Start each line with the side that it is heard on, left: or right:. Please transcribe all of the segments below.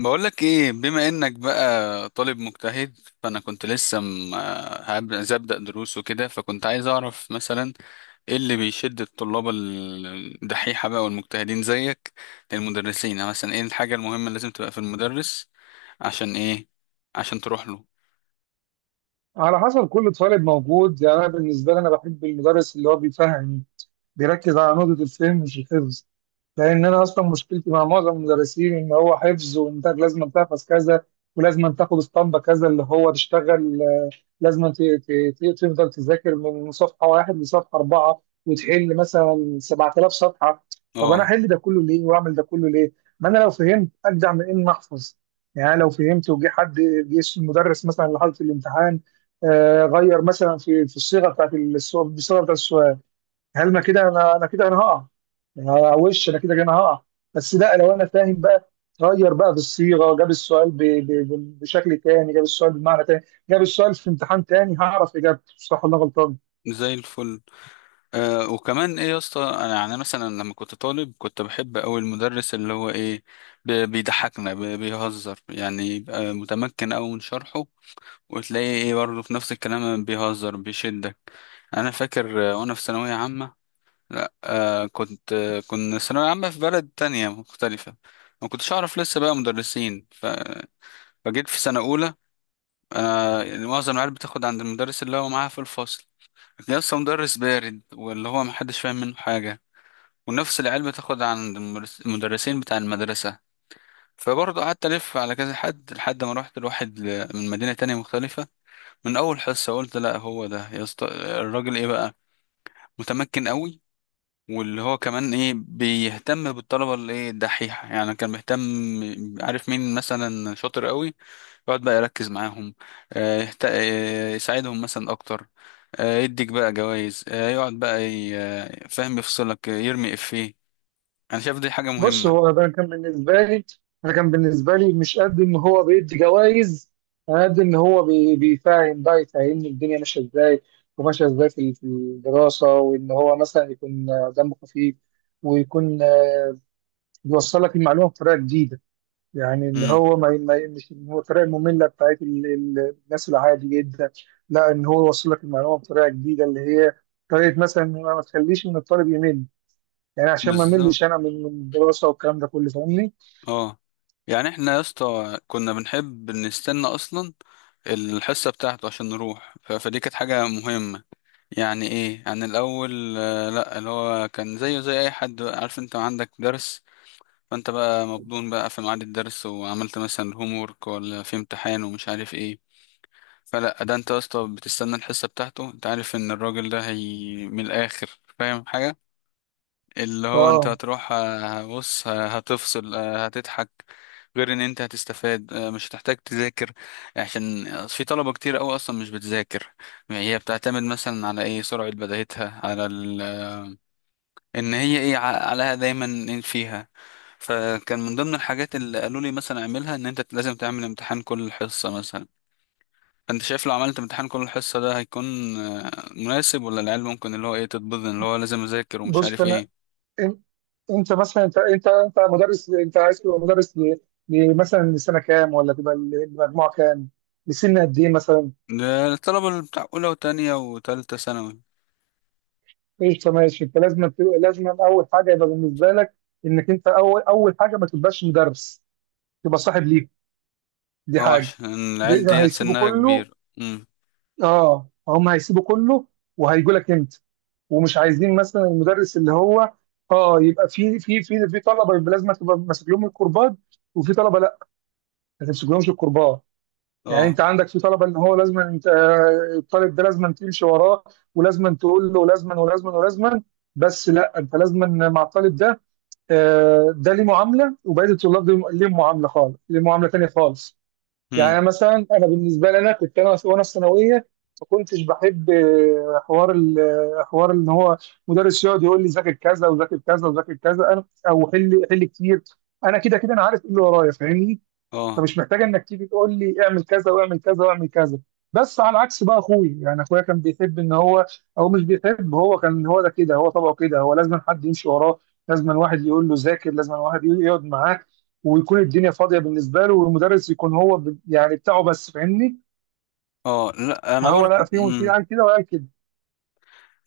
left: بقولك ايه؟ بما انك بقى طالب مجتهد، فانا كنت لسه عايز ابدأ دروس وكده، فكنت عايز اعرف مثلا ايه اللي بيشد الطلاب الدحيحة بقى والمجتهدين زيك للمدرسين. يعني مثلا ايه الحاجة المهمة اللي لازم تبقى في المدرس؟ عشان ايه؟ عشان تروح له.
right: على حسب كل طالب موجود. يعني انا بالنسبه لي انا بحب المدرس اللي هو بيفهم، بيركز على نقطه الفهم مش الحفظ. لان انا اصلا مشكلتي مع معظم المدرسين ان هو حفظ وانت لازم تحفظ كذا ولازم تاخد اسطمبه كذا اللي هو تشتغل. لازم تفضل تذاكر من صفحه واحد لصفحه اربعه وتحل مثلا 7000 صفحه. طب انا
left: اه،
right: احل ده كله ليه واعمل ده كله ليه؟ ما انا لو فهمت اجدع من اني احفظ. يعني أنا لو فهمت وجه حد، جه المدرس مثلا لحاله الامتحان، غير مثلا في الصيغه بتاعت السؤال، هل ما كده انا كده انا هقع؟ انا وش انا كده انا هقع. بس لا، لو انا فاهم بقى، غير بقى في الصيغه، جاب السؤال بشكل تاني، جاب السؤال بمعنى تاني، جاب السؤال في امتحان تاني هعرف اجابته صح ولا غلطان.
left: زي الفل. وكمان ايه يا اسطى، انا يعني مثلا لما كنت طالب كنت بحب اوي المدرس اللي هو ايه، بيضحكنا، بيهزر. يعني يبقى متمكن اوي من شرحه، وتلاقيه ايه برضه في نفس الكلام بيهزر بيشدك. انا فاكر، وانا في ثانويه عامه، لا آه كنت آه كنا ثانويه عامه في بلد تانية مختلفه، ما كنتش اعرف لسه بقى مدرسين فجيت في سنه اولى. انا يعني معظم العيال بتاخد عند المدرس اللي هو معاها في الفصل، لكن لسه مدرس بارد واللي هو محدش فاهم منه حاجه. ونفس العيال بتاخد عند المدرسين بتاع المدرسه. فبرضه قعدت الف على كذا حد لحد ما روحت لواحد من مدينه تانية مختلفه. من اول حصه قلت، لا هو ده يا اسطى الراجل، ايه بقى، متمكن قوي. واللي هو كمان ايه، بيهتم بالطلبه اللي ايه الدحيحه، يعني كان بيهتم. عارف مين مثلا شاطر قوي، يقعد بقى يركز معاهم. آه، يهت... آه، يساعدهم مثلا اكتر. يديك بقى جوائز. آه، يقعد بقى ي... آه، فاهم، يفصلك، يرمي افيه. انا شايف دي حاجه
right: بص
left: مهمه.
right: هو ده كان بالنسبه لي، انا كان بالنسبه لي مش قد ان هو بيدي جوائز، انا قد ان هو بيفهم بقى، يفهمني الدنيا ماشيه ازاي، وماشيه ازاي في الدراسه، وان هو مثلا يكون دمه خفيف، ويكون بيوصل لك المعلومه بطريقه جديده. يعني اللي
left: امم.
right: هو مش إن هو الطريقه الممله بتاعت الناس العادي جدا. لا ان هو يوصل لك المعلومه بطريقه جديده، اللي هي طريقه مثلا إن أنا ما تخليش من الطالب يمل. يعني عشان ما
left: بالظبط.
right: ملش انا من الدراسه والكلام ده كله، فاهمني؟
left: اه. يعني احنا يا اسطى كنا بنحب نستنى اصلا الحصه بتاعته عشان نروح. فدي كانت حاجه مهمه. يعني ايه؟ يعني الاول، لا اللي هو كان زيه زي اي حد بقى. عارف انت عندك درس، فانت بقى مبدون بقى في ميعاد الدرس، وعملت مثلا هوم وورك، ولا في امتحان ومش عارف ايه. فلا، ده انت يا اسطى بتستنى الحصه بتاعته. انت عارف ان الراجل ده، هي من الاخر، فاهم حاجه. اللي هو انت
right: اه.
left: هتروح، بص، هتفصل، هتضحك. غير ان انت هتستفاد، مش هتحتاج تذاكر. عشان في طلبة كتير قوي اصلا مش بتذاكر. يعني هي بتعتمد مثلا على ايه، سرعة بداهتها، على ان هي ايه عليها دايما، إيه فيها. فكان من ضمن الحاجات اللي قالوا لي مثلا اعملها، ان انت لازم تعمل امتحان كل حصة مثلا. انت شايف لو عملت امتحان كل حصة ده هيكون، مناسب؟ ولا العيال ممكن اللي هو ايه تتبضن، اللي هو لازم اذاكر ومش
right: بص
left: عارف
right: انا،
left: ايه.
right: إن- انت مثلا، انت مدرس، انت عايز تبقى مدرس مثلا لسنه كام، ولا تبقى المجموعه كام؟ لسن قد ايه مثلا؟
left: ده الطلبة اللي بتاع أولى وتانية وتالتة ثانوي.
right: ايش، ماشي. انت لازم لازم اول حاجه يبقى بالنسبه لك، انك انت اول حاجه ما تبقاش مدرس، يبقى صاحب ليهم. دي
left: اه
right: حاجه.
left: عشان العيال
right: دي
left: دي
right: هيسيبوا
left: سنها
right: كله.
left: كبير. امم.
right: اه، هم هيسيبوا كله وهيجوا لك انت، ومش عايزين مثلا المدرس اللي هو، اه يبقى في طلبه، يبقى لازم تبقى ماسك لهم الكربات، وفي طلبه لا، ما تمسكلهمش الكربات. يعني
left: اه.
right: انت عندك في طلبه ان هو لازم انت، الطالب ده لازم تمشي وراه، ولازم تقول له لازما ولازما ولازما. بس لا، انت لازما مع الطالب ده، ده ليه معامله، وبقيه الطلاب دي ليهم معامله خالص، ليه معامله تانيه خالص.
left: امم.
right: يعني مثلا انا بالنسبه لي، انا كنت انا وانا في ثانويه، ما كنتش بحب حوار حوار ان هو مدرس يقعد يقول لي ذاكر كذا وذاكر كذا وذاكر كذا، انا، او حل كتير. انا كده كده انا عارف ايه اللي ورايا، فاهمني؟
left: اه.
right: فمش محتاج انك تيجي تقول لي اعمل كذا واعمل كذا واعمل كذا. بس على عكس بقى اخوي، يعني اخويا، كان بيحب ان هو، او مش بيحب، هو كان هو ده كده، هو طبعه كده، هو لازم حد يمشي وراه، لازم واحد يقول له ذاكر، لازم واحد يقعد معاك، ويكون الدنيا فاضيه بالنسبه له، والمدرس يكون هو يعني بتاعه بس، فاهمني؟
left: اه. لا أنا
right: فهو
left: برضه.
right: لا، في
left: امم.
right: قال كده وقال كده.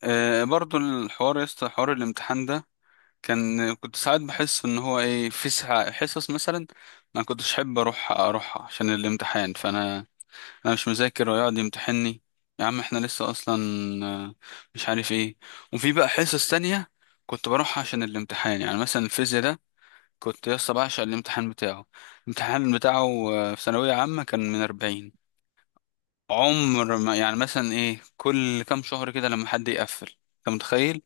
left: برضه الحوار يا اسطى، حوار الامتحان ده، كان كنت ساعات بحس إن هو إيه، في ساعة حصص مثلا ما كنتش أحب أروحها عشان الامتحان. فأنا أنا مش مذاكر ويقعد يمتحني؟ يا عم احنا لسه أصلا، آه، مش عارف إيه. وفي بقى حصص تانية كنت بروحها عشان الامتحان. يعني مثلا الفيزياء ده، كنت يسطا بعشق الامتحان بتاعه. الامتحان بتاعه في ثانوية عامة كان من 40. عمر ما، يعني مثلا إيه كل كام شهر كده لما حد يقفل، أنت متخيل؟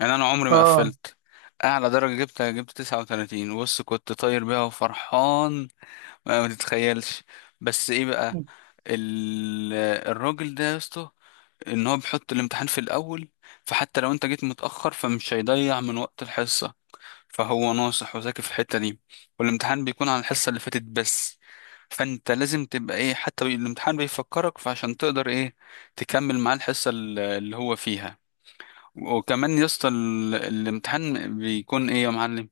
left: يعني أنا عمري ما
right: اه.
left: قفلت. أعلى درجة جبتها، جبت 39. بص، كنت طاير بيها وفرحان، ما تتخيلش. بس إيه بقى، ال... الراجل ده يا اسطى، إن هو بيحط الامتحان في الأول، فحتى لو أنت جيت متأخر فمش هيضيع من وقت الحصة. فهو ناصح وذكي في الحتة دي. والامتحان بيكون على الحصة اللي فاتت بس، فانت لازم تبقى ايه، حتى الامتحان بيفكرك، فعشان تقدر ايه تكمل معاه الحصة اللي هو فيها. وكمان يا اسطى الامتحان بيكون ايه يا معلم،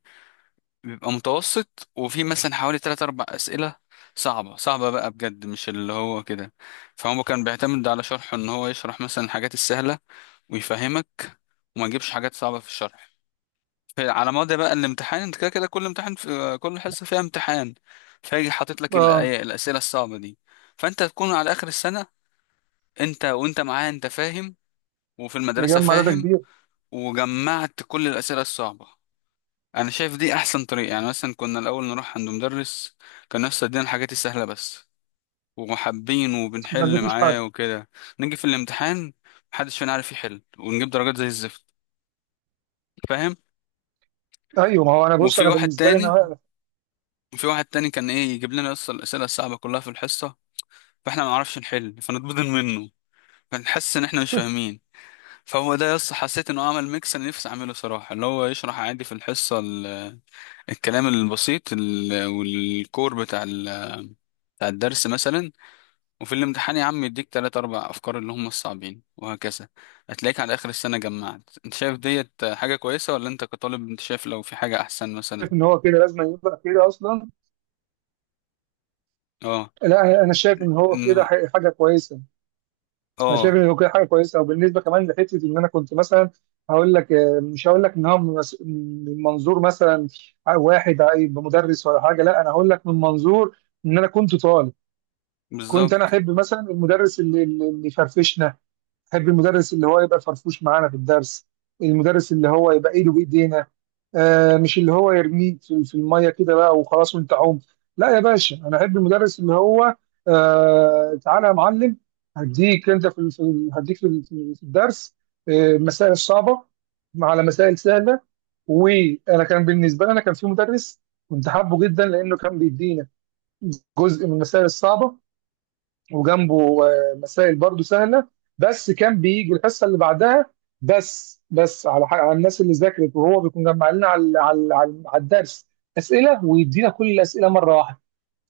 left: بيبقى متوسط، وفي مثلا حوالي 3 4 أسئلة صعبة صعبة بقى بجد، مش اللي هو كده. فهو كان بيعتمد على شرحه ان هو يشرح مثلا الحاجات السهلة ويفهمك، وما يجيبش حاجات صعبة في الشرح. على مدى بقى الامتحان، انت كده كده كل امتحان، في كل حصه فيها امتحان، فيجي حاطط لك
right: اه،
left: الاسئله الصعبه دي. فانت تكون على اخر السنه، انت وانت معاه، انت فاهم، وفي المدرسه
right: مجمع داتا
left: فاهم،
right: كبير.
left: وجمعت كل الاسئله الصعبه. انا شايف دي احسن طريقه. يعني مثلا كنا الاول نروح عند مدرس كان نفسه يدينا الحاجات السهله بس، ومحبين
right: لازم،
left: وبنحل
right: مفيش حد.
left: معاه وكده، نيجي في الامتحان محدش فينا عارف يحل، ونجيب درجات زي الزفت. فاهم؟
right: ايوه، ما هو انا، بص
left: وفي
right: انا
left: واحد
right: بالنسبه لي،
left: تاني،
right: انا
left: كان ايه، يجيب لنا اصلا الاسئله الصعبه كلها في الحصه، فاحنا ما نعرفش نحل، فنتبضن منه، فنحس ان احنا مش فاهمين. فهو ده، يس حسيت انه عمل ميكس انا نفسي اعمله صراحه، اللي هو يشرح عادي في الحصه الكلام البسيط والكور بتاع الدرس مثلا، وفي الامتحان يا عم يديك تلات اربع افكار اللي هم الصعبين، وهكذا. هتلاقيك على اخر السنه جمعت. انت شايف ديت حاجه كويسه، ولا انت كطالب انت شايف لو في حاجه احسن
right: شايف
left: مثلا؟
right: ان هو كده لازم يبقى كده اصلا.
left: اه.
right: لا انا شايف ان هو كده
left: انه.
right: حاجه كويسه. انا شايف
left: اه.
right: ان كده حاجه كويسه. وبالنسبه كمان لحته ان انا كنت مثلا، هقول لك، مش هقول لك ان هو من من منظور مثلا واحد هيبقى مدرس ولا حاجه، لا انا هقول لك من منظور ان انا كنت طالب. كنت انا
left: بالظبط.
right: احب مثلا المدرس اللي يفرفشنا، احب المدرس اللي هو يبقى فرفوش معانا في الدرس، المدرس اللي هو يبقى ايده بايدينا. آه، مش اللي هو يرميك في الميه كده بقى وخلاص وانت عوم. لا يا باشا، انا احب المدرس اللي هو، آه، تعالى يا معلم، هديك انت هديك في الدرس آه مسائل صعبه، على مسائل سهله. وانا كان بالنسبه لي، انا كان في مدرس كنت حابه جدا لانه كان بيدينا جزء من المسائل الصعبه، وجنبه مسائل برضو سهله، بس كان بيجي الحصه اللي بعدها، بس بس على حق، على الناس اللي ذاكرت. وهو بيكون جمع لنا على على الدرس اسئله، ويدينا كل الاسئله مره واحده.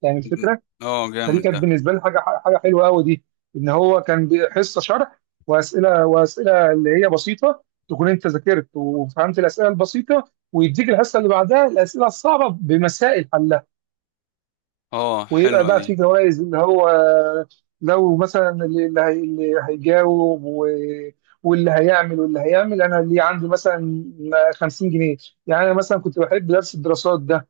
right: يعني الفكره،
left: اه
right: فدي
left: جامد
right: كانت
left: ده.
right: بالنسبه لي حاجه، حاجه حلوه قوي دي. ان هو كان حصه شرح واسئله، واسئله اللي هي بسيطه تكون انت ذاكرت وفهمت الاسئله البسيطه، ويديك الحصه اللي بعدها الاسئله الصعبه بمسائل حلها.
left: اه
right: ويبقى
left: حلوة
right: بقى في
left: دي.
right: جوائز، اللي هو لو مثلا اللي هيجاوب واللي هيعمل، واللي هيعمل انا اللي عندي مثلا 50 جنيه. يعني انا مثلا كنت بحب درس الدراسات ده،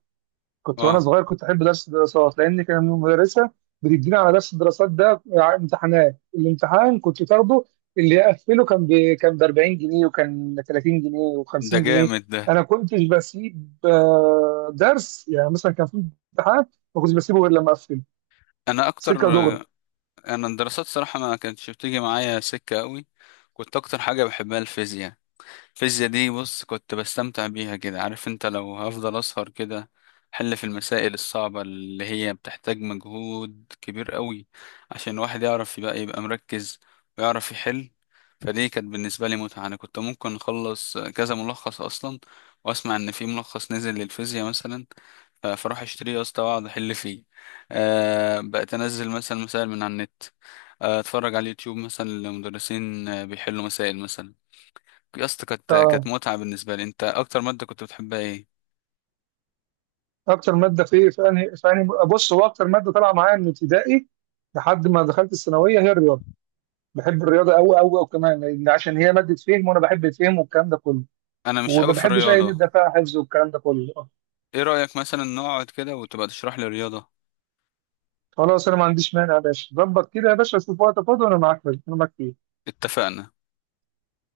right: كنت وانا
left: اه
right: صغير كنت احب درس الدراسات، لان كان المدرسه بتدينا على درس الدراسات ده امتحانات، الامتحان كنت تاخده، اللي يقفله كان كان ب 40 جنيه، وكان 30 جنيه و50
left: ده
right: جنيه.
left: جامد ده.
right: انا كنتش بسيب درس، يعني مثلا كان في امتحان، ما كنتش بسيبه غير لما اقفله،
left: انا اكتر.
right: سكه دغري.
left: انا الدراسات صراحة ما كانتش بتيجي معايا سكة قوي. كنت اكتر حاجة بحبها الفيزياء. الفيزياء دي بص كنت بستمتع بيها كده. عارف انت، لو هفضل اسهر كده حل في المسائل الصعبة اللي هي بتحتاج مجهود كبير قوي عشان الواحد يعرف يبقى مركز ويعرف يحل. فدي كانت بالنسبة لي متعة. أنا كنت ممكن أخلص كذا ملخص أصلا، وأسمع إن في ملخص نزل للفيزياء مثلا، فأروح أشتريه يا اسطى وأقعد أحل فيه. أه بقيت أنزل مثلا مسائل من على النت، أتفرج على اليوتيوب مثلا لمدرسين بيحلوا مسائل مثلا. يا اسطى كانت
right: اه،
left: متعة بالنسبة لي. انت اكتر مادة كنت بتحبها ايه؟
right: اكتر ماده في ايه، في انهي بص، هو اكتر ماده طالعه معايا من ابتدائي لحد ما دخلت الثانويه هي الرياضه. بحب الرياضه قوي قوي قوي، كمان لان عشان هي ماده فهم وانا بحب الفهم والكلام ده كله،
left: انا مش
right: وما
left: قوي في
right: بحبش اي
left: الرياضة.
right: ندى فيها حفظ والكلام ده كله آه.
left: ايه رأيك مثلا نقعد كده وتبقى تشرح لي الرياضة؟
right: خلاص، انا ما عنديش مانع يا باشا، ظبط كده يا باشا، شوف وقت فاضي وانا معاك، انا معاك فيه.
left: اتفقنا.